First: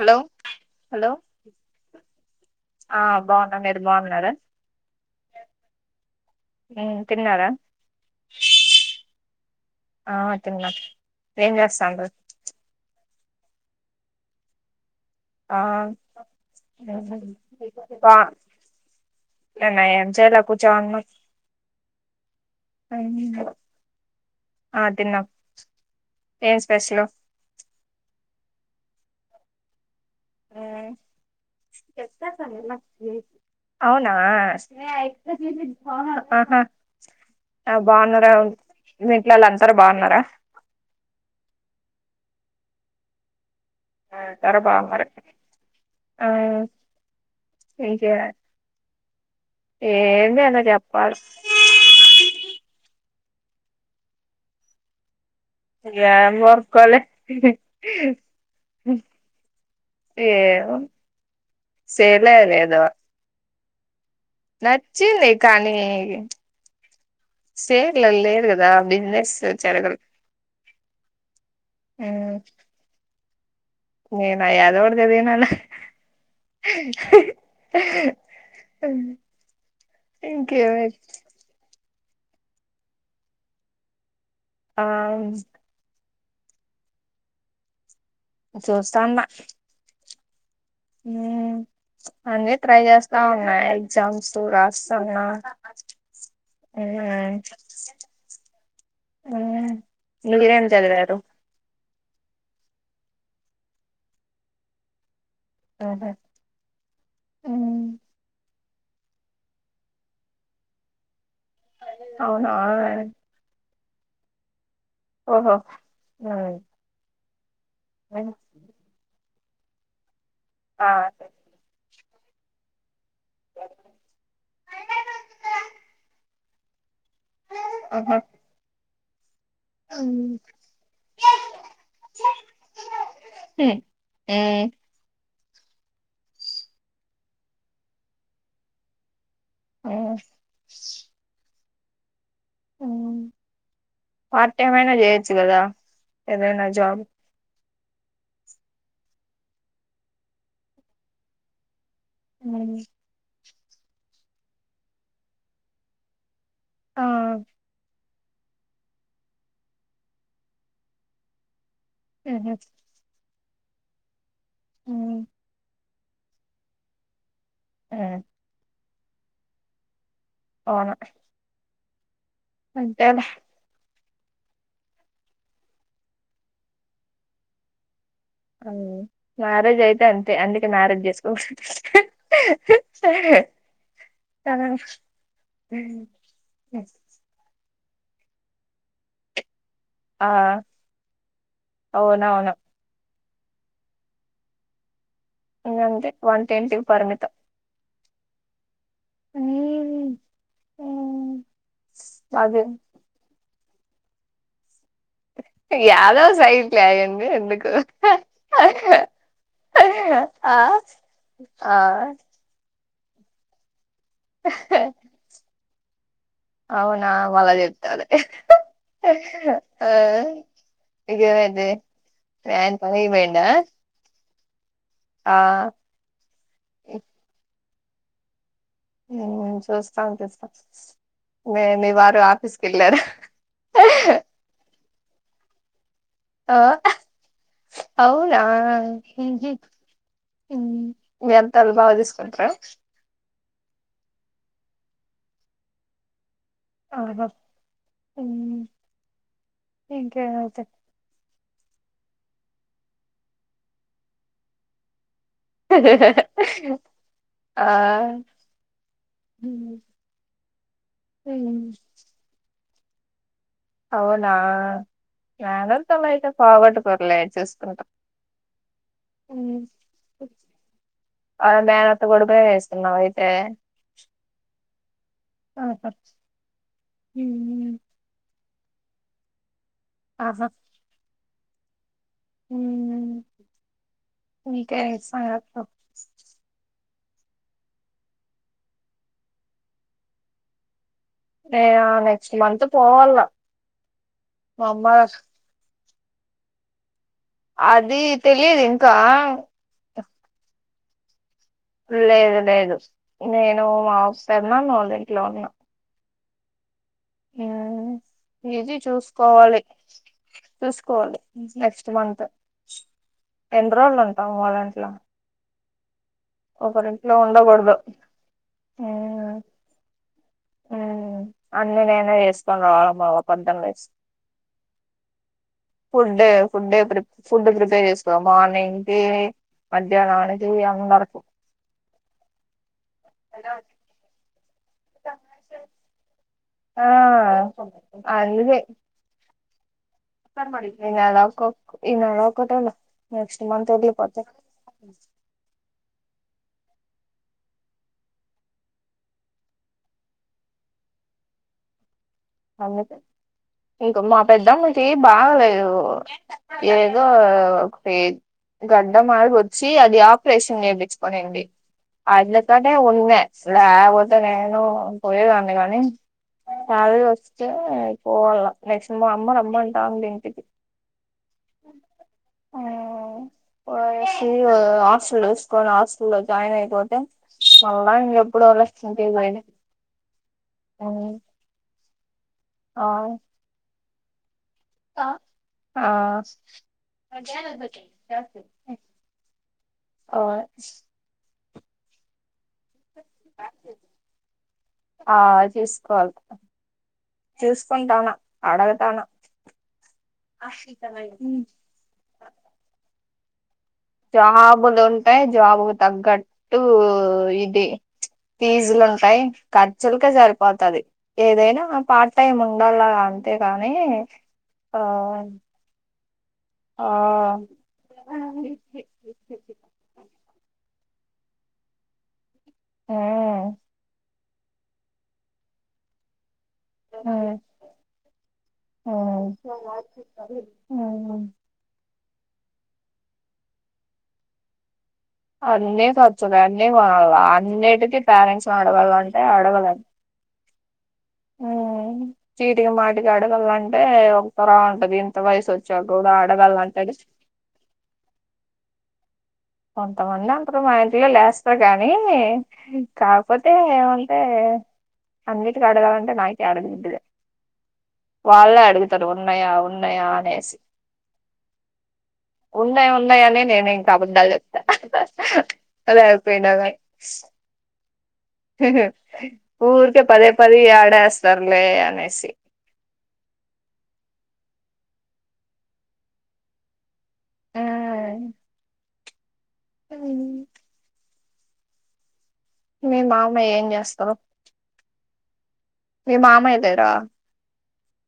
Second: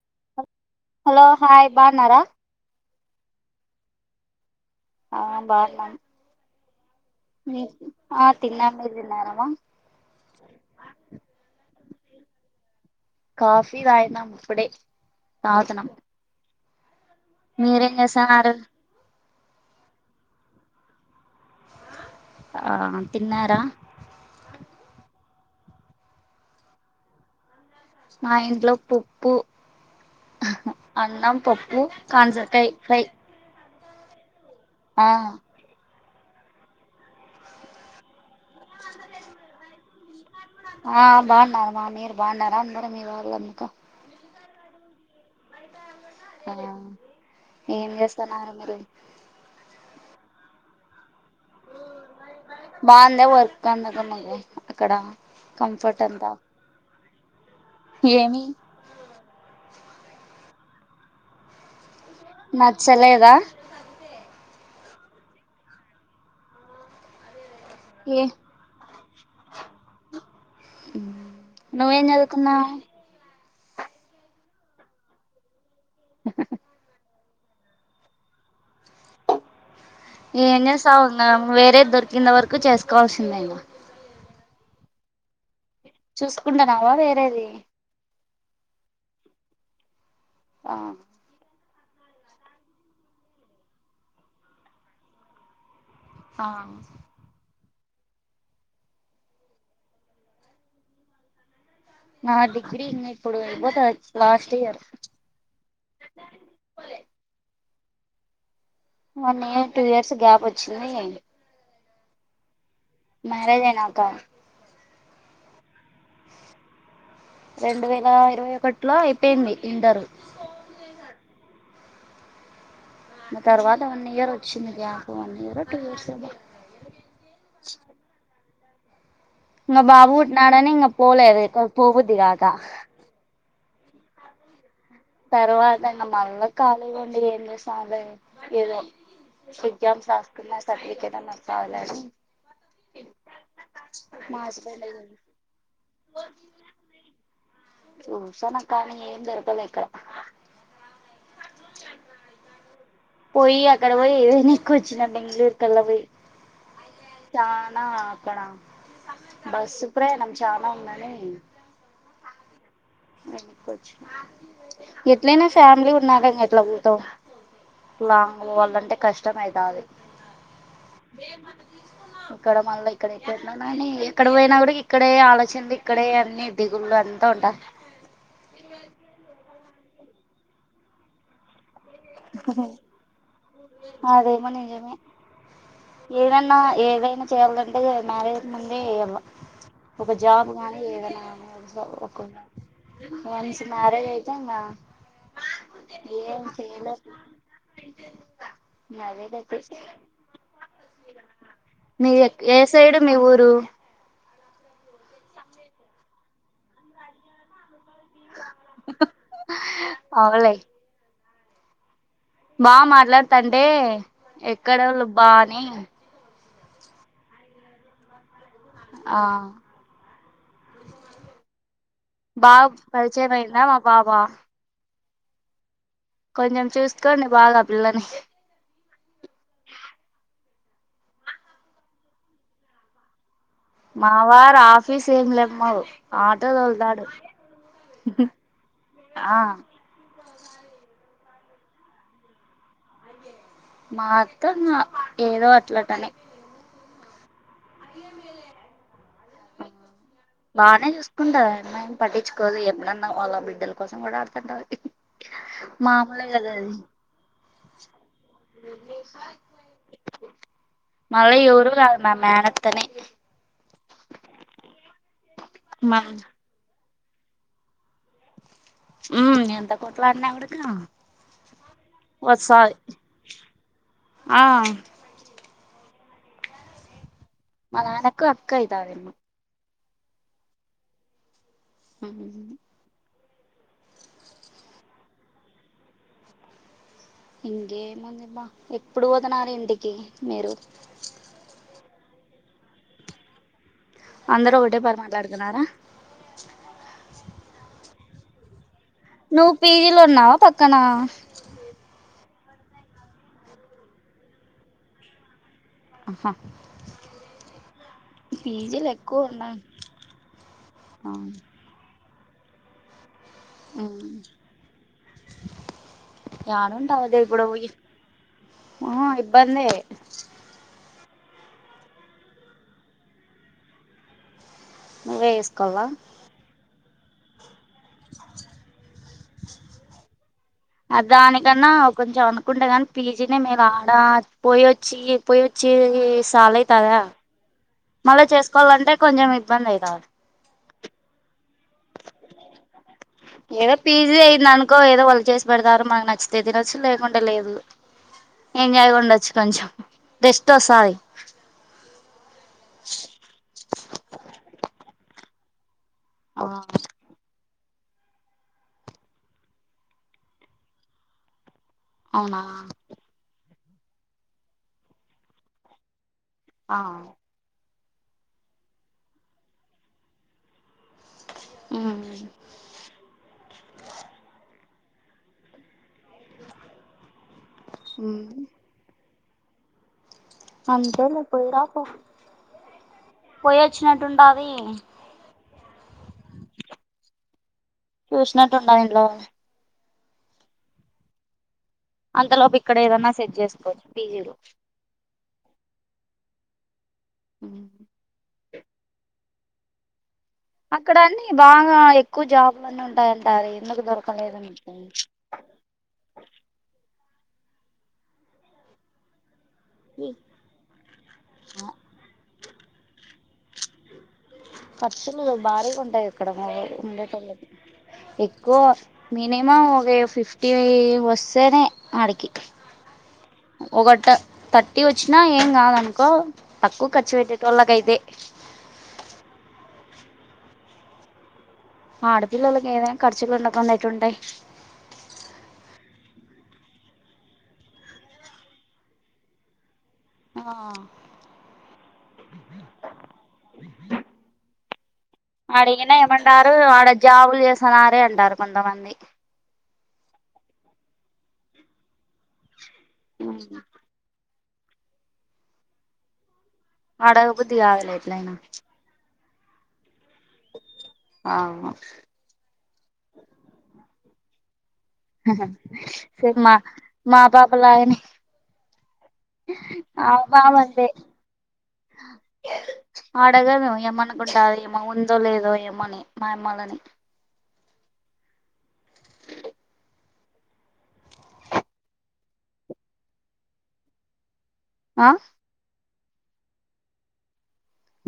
Hello. Hello hi బాన్నారా. ఆ బాన్న మీరు బాన్నారా. ఆ బాగున్నాం మ్మ్ తిన్నారా ఆ తిన్నా మీర్ తిన్నారమ్మ. ఆ తిన్న ఏంజేస్తతంర్రు. కాఫీ దాగినం ఇప్పుడే. తాగుతున్నాం ఆ. మీరేం జేసన్నారు. అంటే నా ఏం చేలే కూచ్చో నున్నం. ఆ తిన్నారా ఆ తిన్న ఏం స్పెషలు. మా ఇంట్లో పుప్పు. ఉమ్, అన్నం పప్పు కాజరకాయ్ ఫ్రై. అవునా. ఆ. ఆహా అ బాగున్నారో మీ ఇంట్లోలందరూ బాగున్నార. ఆ బాన్నారు మా మీరు బాన్నారా అందరూ మీ వాళ్ళంతా. సరే పా మరి. ఆ ఏం ఇంకే జేస్తన్నారు మీరు. ఏం లే ఎమన చెప్పాలే. బాగుంద వర్క్ అన్న కన్నకు అక్కడ. కంఫర్ట్ యామ్ వర్కో లే. యేమి. ఏవో సెలే లేదు. లేదా. నచ్చింది కానీ. సేర్లలో ఏ లేరు కడు బిజినెస్ జరగదు. నివ్వేం జదువుకున్నావ్ దుకున్నావ్. నేను యాధోటి చదివినలే. అ ఏం జేస్త ఉన్నాం వేరే దొరికింద వరకు చేసుకోవాల్సిందే. ఆవూన్. చూసుకుంటా రాదా వేరేది. చూస్తాన్న. ఆ. ఉ అన్నీ ట్రై యేస్తా ఉన్నా ఎగ్జామ్స్ రాస్తున్న. ఆ ఆవునా. ఊ నువ్వేం చదివారు. నా డిగ్రీ ఇంగ ఇప్పుడు అయిపోతది లాస్ట్ ఇయర్. అహ. One year two years gap పోచ్చింది ఇ. అవునా ఏ. మ్యారేజ్ అయినాక. ఓహో ఆ. రెండు వేల ఇరవై ఒకట్లో అయిపోయింది ఇంటరు. ఆ తర్వాత వన్ ఇయర్ వచ్చింది గ్యాప్ వన్ ఇయరో టూ ఇయర్సో బా అహా ఇంగ బాబు పుట్నాడని ఇంగ పోలే ఎక్కువ పోబుద్ధి కాక ఏ తర్వాత ఇంగ మళ్ళా ఖాళీ ఉండి ఏం చేసాంలే ఏదో ఉమ్ ఎగ్జామ్స్ రాసుకున్న సర్టిఫికేట్ అన్న వస్తదిలే అని హు మా పార్ట్ టైమ్ హస్బెండ్ అయినా చేయొచ్చు కదా ఏదైనా జాబ్ చూసానక్కా కానీ ఏం దొరకలే ఇక్కడ ఉహ్ పోయి అక్కడ పోయి ఏవైనా ఎక్కుకోచ్చినా బెంగళూరు కల్లా పోయి ఆ చాన అక్కడ బస్సు ప్రయాణం చానా ఉందని ఉహు ఎఎట్లయినా ఫ్యామిలీ ఉన్నాక ఇంగ ఎట్లా పోతావు లాంగ్ పోవాళ్ళంటే కష్టమయితది అవును ఇక్కడ మళ్ళా అంతేలే ఇక్కడైతే అని ఎక్కడ పోయినా కూడా ఇక్కడే ఆలోచనలు ఇక్కడే అన్ని దిగుళ్ళ అంతా ఉంటారు హు మ్యారేజ్ అయితే అంతే అందుకే మ్యారేజ్ చేసుకోద్దు ఆ ఏదైన్న ఏదైనా చేయాలంటే మ్యారేజ్కు ముంది చెయ్యలా ఒక ఆ జాబ్ గానీ ఏదైనా గానీ అవునవును వన్స్ మ్యారేజ్ అయితే ఇంగ ఇంగ అంతే వంటింటికి పరిమితం [unintelligible] మిది ఏ అదే సైడు మీ ఊరు యాదో సైడ్లే ఆయన్ని ఎందుకు అవులే ఆ ఆ బా మాట్లాడుతాంటే ఎక్కడోళ్ళు బా అని అవునా వాళ్ళ చెప్తాలే ఆ ఆ ఇగమిది బా పరిచయంమయిందా మా బాబా ఆ కొంచెం చూసుకోండి బాగా పిల్లని హు చూస్తాం చూస్తాం నే మీ వారు ఆఫీస్కి కేళ్ళారా మా వారు ఆఫీస్ ఏమి లేమ్మరు ఆ ఆహ్ అవునా ఇంకి ఆ మీ అత్తల్లు బాగా చూసుకుంటారా మా అత్త ఏదో అట్లాటని ఆహా హు ఇంకా ఏ బానే చూసుకుంటాది ఆయమ్మ పట్టించుకోదు ఎప్పుడన్నా వాళ్ళ బిడ్డల కోసం కూడా ఆడుతుంటా కాబట్టి మామూలే కదా అది ఆ మళ్ళ ఉమ్. ఎవరు కాదు మా మేనత్త నే అవునా మా మేనత్తలు అయితే పోగొట్టుకోర్లే చూసుకుంటాం ఉ ఎంతా కోట్లాడిన కూడా కా అ మేనత్త కొడుకునే చేస్తున్నావా అయితే ఆ ఆహా ఉ నాకు అక్కయితాది ఆహా ఉ ఉమ్ ఇంకా ఏం సంగతులు ఇంకేముందిమ్మా ఎప్పుడు పోతున్నారు ఇంటికి మీరు మేము నెక్స్ట్ మంత్ పోవాల అందరుూ మా ఒకటే అమ్మ పరు మాట్లాడుకున్నారా అది తెలిదు ఇంకా నువ్వు పీజీలో ఉన్నావా పక్కన లేదు లేదు నేను మా వస్తన్నా నూ ద ఇంట్లో ఉన్నా ఆహా హ్మ్. పీజీ పీజీలు ఎక్కువ ఉన్నాయి చూసుకోవాలి చూసుకోవాలి నెక్స్ట్ మంత్ ఎన్ని రోజులు ఉమ్ ఉంటాం వాళంట్లో రాను ఉంటావుదే ఇప్పుడు ఉండకూడదు. పో ఆ ఇబ్బంది ఉమ్ అన్ని నేనే వేసుకొని రావాల బబ పద్ద్దలు వేసు నువ్వే ఏసుకోవాలా ఫుడ్ ఏ ఫుడ్ ఏ ప్రి ఫుడ్ ప్రిపేర్ చేస్ కు మార్నికి మధ్యాహ్నానికి అందరకు కన్నా కొంచెం అనుకుంటే నీ పీజీ న మీ అ పోయి యోచ్చి పోయి యోచ్చి సాల ఆ కదా మళ్ళా చేసుకోవాలంటే కొంచెం ఇబ్బంది అయితాంది ార్ మ ఇ నళక ఇ నళ ఆకతల ఏదో పీజీ అయి్యంది అనుకో ఏదో వాళ్ళు చేసి పెడతారో మకు నచ్చితే తినొచ్చు లేకుంటడా లేదు ఎంజాయ్ ఉండొచ్చు కొంచెం రెస్ట్ అస్తాది అందుకే ఇంకో మా పెద్దమ్మకి బాగలేదు ఆ ఏ దో ఒకటి గడ్డ మార్గొచ్చి అది ఆపరేషన్ చేపించుకొనింది అవునా అదిలతోటే ఉండే లేపోతే నేను పోయేదాన్ని కానీ ఆ హాలిడే వస్తే పోవాల నెక్సిన మా అమ్మ రమ్మంటాండి ఇంటికి ఉ ఆ పోయాయి హాస్టల్ చసుకోని హాస్టల్ లో జాయిన్ అయిపోతే మళ్ళ ఇంగా ఉమ్ ఎప్పుడోలే ఇంటికి పోయేది అంతేలే పోయి రాపో ఆ పోయి అచ్చినట్టుంటది ఆ చూసినట్ ఉంటాది ఇంట్లో వాళ్ళని ఆ అంతలోపు ఇక్కడ ఏదన్నా సెట్ చేసుకోవచ్చు పీజీలో ఆ చూసుకోవాల చూసుకుంటాను అడగుతానా అక్కడ అన్నీ బాగా ఎక్కువ జాబలు అన్నిీ ఉంటాయింటారు ఎందుకు దొరకు జాబులు ఉంటాయి జాబుకు తగ్గట్టు ఇది ఫీజులు ఉంటాయి ఖర్చులకే సరిపోతది ఏదైనా పార్ట్ టైమ్ ఉండలాగా అంతే కాని ఖర్చులు భారీగా ఉంటయి ఇక్కడ మరి ఉండేటోళ్ళకి ఉమ్, ఎక్కువ మినిమం ఒక ఫిఫ్టీ వస్తేనే ఆడికి ఒక ట థర్టీ వచ్చినా ఏం కాదనుకో తక్కువ కర్చు పెట్టేటోల్లకైతే ఆ ఆడపిల్లలకి ఏదైనా ఖర్చులు ఉండకుండ ఎట్లుంటాయ్ అన్నీ ఖర్చులే అన్నీ కొనాలా అన్నిటికీ పేరెంట్స్ని అడగాలంటే అడగలేం ఆ ఆ చీటికి మాటికి ఆడగళ్లంటే ఒకలా ఉంటది ఇంత వయసు వచ్చాక కూడా ఆడగలంట అ న్నారే అంటారు కొంతమంది కొంతమంది ఉంటరు మా ఇంటిలో లేస్తారు గాని కాకపోతే ఏమంటే అన్నింటికి అడగాలంటే నాకే అడగబుద్ధి కాదు అడగబుద్ధికాదులే ఎట్ల వాళ్ళే అడుగుతరు ఉన్నాయా ఉన్నాయా అనే అవును ఉన్నయి ఉన్నయి అని నేను ఇంకా అబద్ధాలు చెప్తా అదే సేమ్ అయిపోయినా మా కానీ మా పాపలాగనే ఊరికే ఆ పదే పాప పదే అంతే ఏడేస్తారులే అనేసి అడగదు ఏమనుకుంటారు ఏమో ఉందో లేదో ఏమని మా అమ్మలని ఆ, ఉ మీ మామాయ్య ఏం చేస్తారు ఆ మీ మామయ్యగారా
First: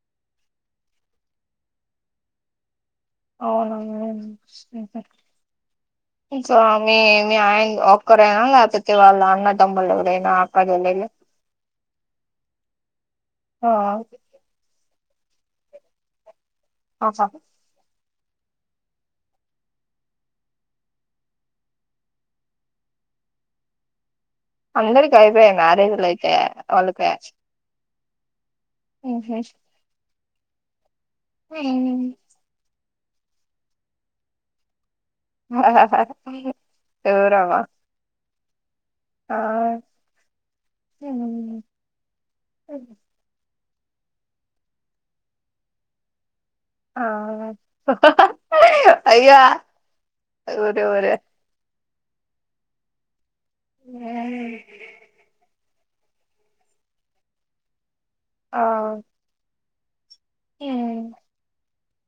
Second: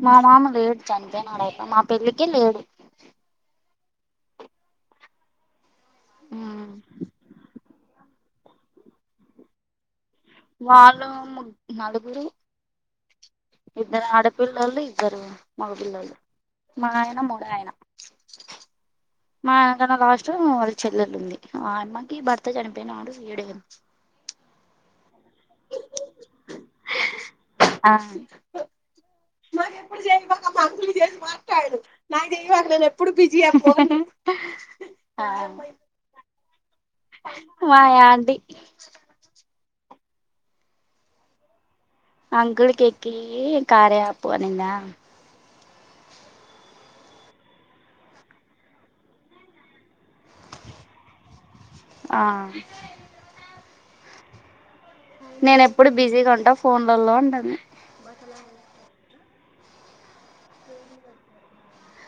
మా మామ లేడు చనిపోయినాడైతే మా పెళ్ళకి లేడు అవునా మ్ ఉహు మీ ఆయ ఒక్క ఒక్కడేనా లేపోతే వాళ్ళ అన్నతమ్ములు ఎవరైనా అక్క చెల్లెలు వాళ్ళు ముగ్ నలుగురు ఆ ఇద్దరు ఆడు పిల్లలు ఇద్దరు మగ పిల్లలు మా ఆయన ఆహా మూడో ఆయన [inaudible] మా ఆయనకన్న లాస్ట్ వాళ్ళ చెల్లెల్లు ఉంది ఆ అమ్మకి భర్త చనిపోయినాడు ఈడే ఉంది అందరికి అయిపోయాయి మ్యారేజ్లు ఐతే వాళ్ళకి ఆ ఉహు మాకు ఎప్పుడు చే ఒక మంత్రులు చేసి మాట్లాాడు నా వాళ్ళ ఎప్పుడు బిజీ అమ్పోను ఆ మా ఆంటీ ఆ అంకుల్కి ఎక్కియ్యి కార్య యాపు అనిందా ఆ అయ్యా ఒరేయ్ ఒరేయ్ ఆ ఆ నేను ఎప్పుడు బిజీగా ఉంటా ఫోన్లలో అన్నది ఆ ఊ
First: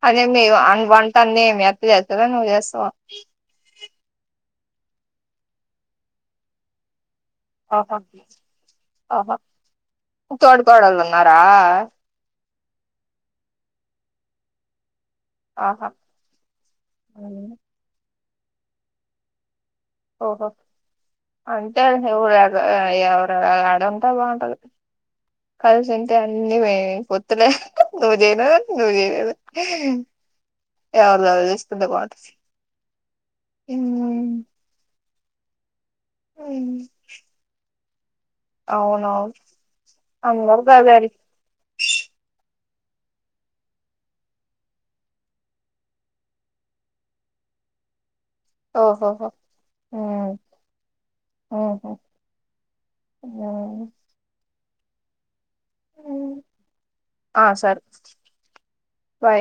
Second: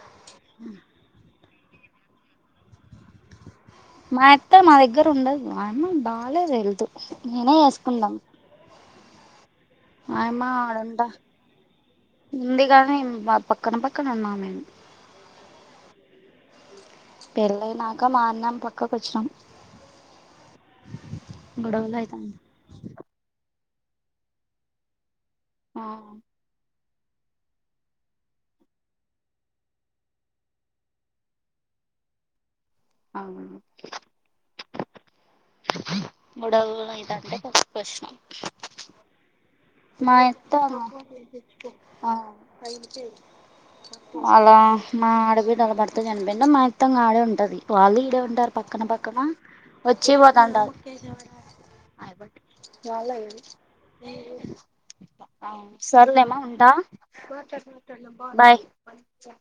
అదే మీరు అన్వాంట ఏం మీ అత్త ఏస్తద నువ్ చేస్తవ మా ఇత్త మా దగ్గర ఉండదు మా అమ్మ బాగాలేదు హెల్తు అహ హాహా ఆయమ్మ తోడు కోడలు ఆడుంటా ఉన్నారా ఉంది గాని మా పక్కన పక్కన ఉన్నాం మేము ఆహా ఉమ్, పెళ్లయి నాక మాన్నాం పక్కకు వచ్చినం ఓహో అంటే అయితాంటై ఎవడు ఆడు ఆ ఎవరో అడంతా బాగుంట ఆ కలిసింత అ అన్ని పోయినయ్ పొతులే నూ చేయనా నూ చేదు ఎవర్ దాలు చూస్కుంటే బావుంటది అవును ఊ మూడవు ఉమ్. అయిదంటే కొశను అవునవును మా యత్త అందరు గదే ఆ [inaudible] అళ్లా మా ఆడ బిడ్డల వాళ్ళ భర్త చనిపోయిండు మా అత్తమ్మ ఆడే ఉంటది వాళ్ళు ఇక్కడే ఉంటారు పక్కన పక్కన ఓహోహో వచ్చి పోదంటరు ఆహా వాళ్ళయివి ఆ అవును సర్లేమా ఉంటా ఆ సరే బయ్ బాయ్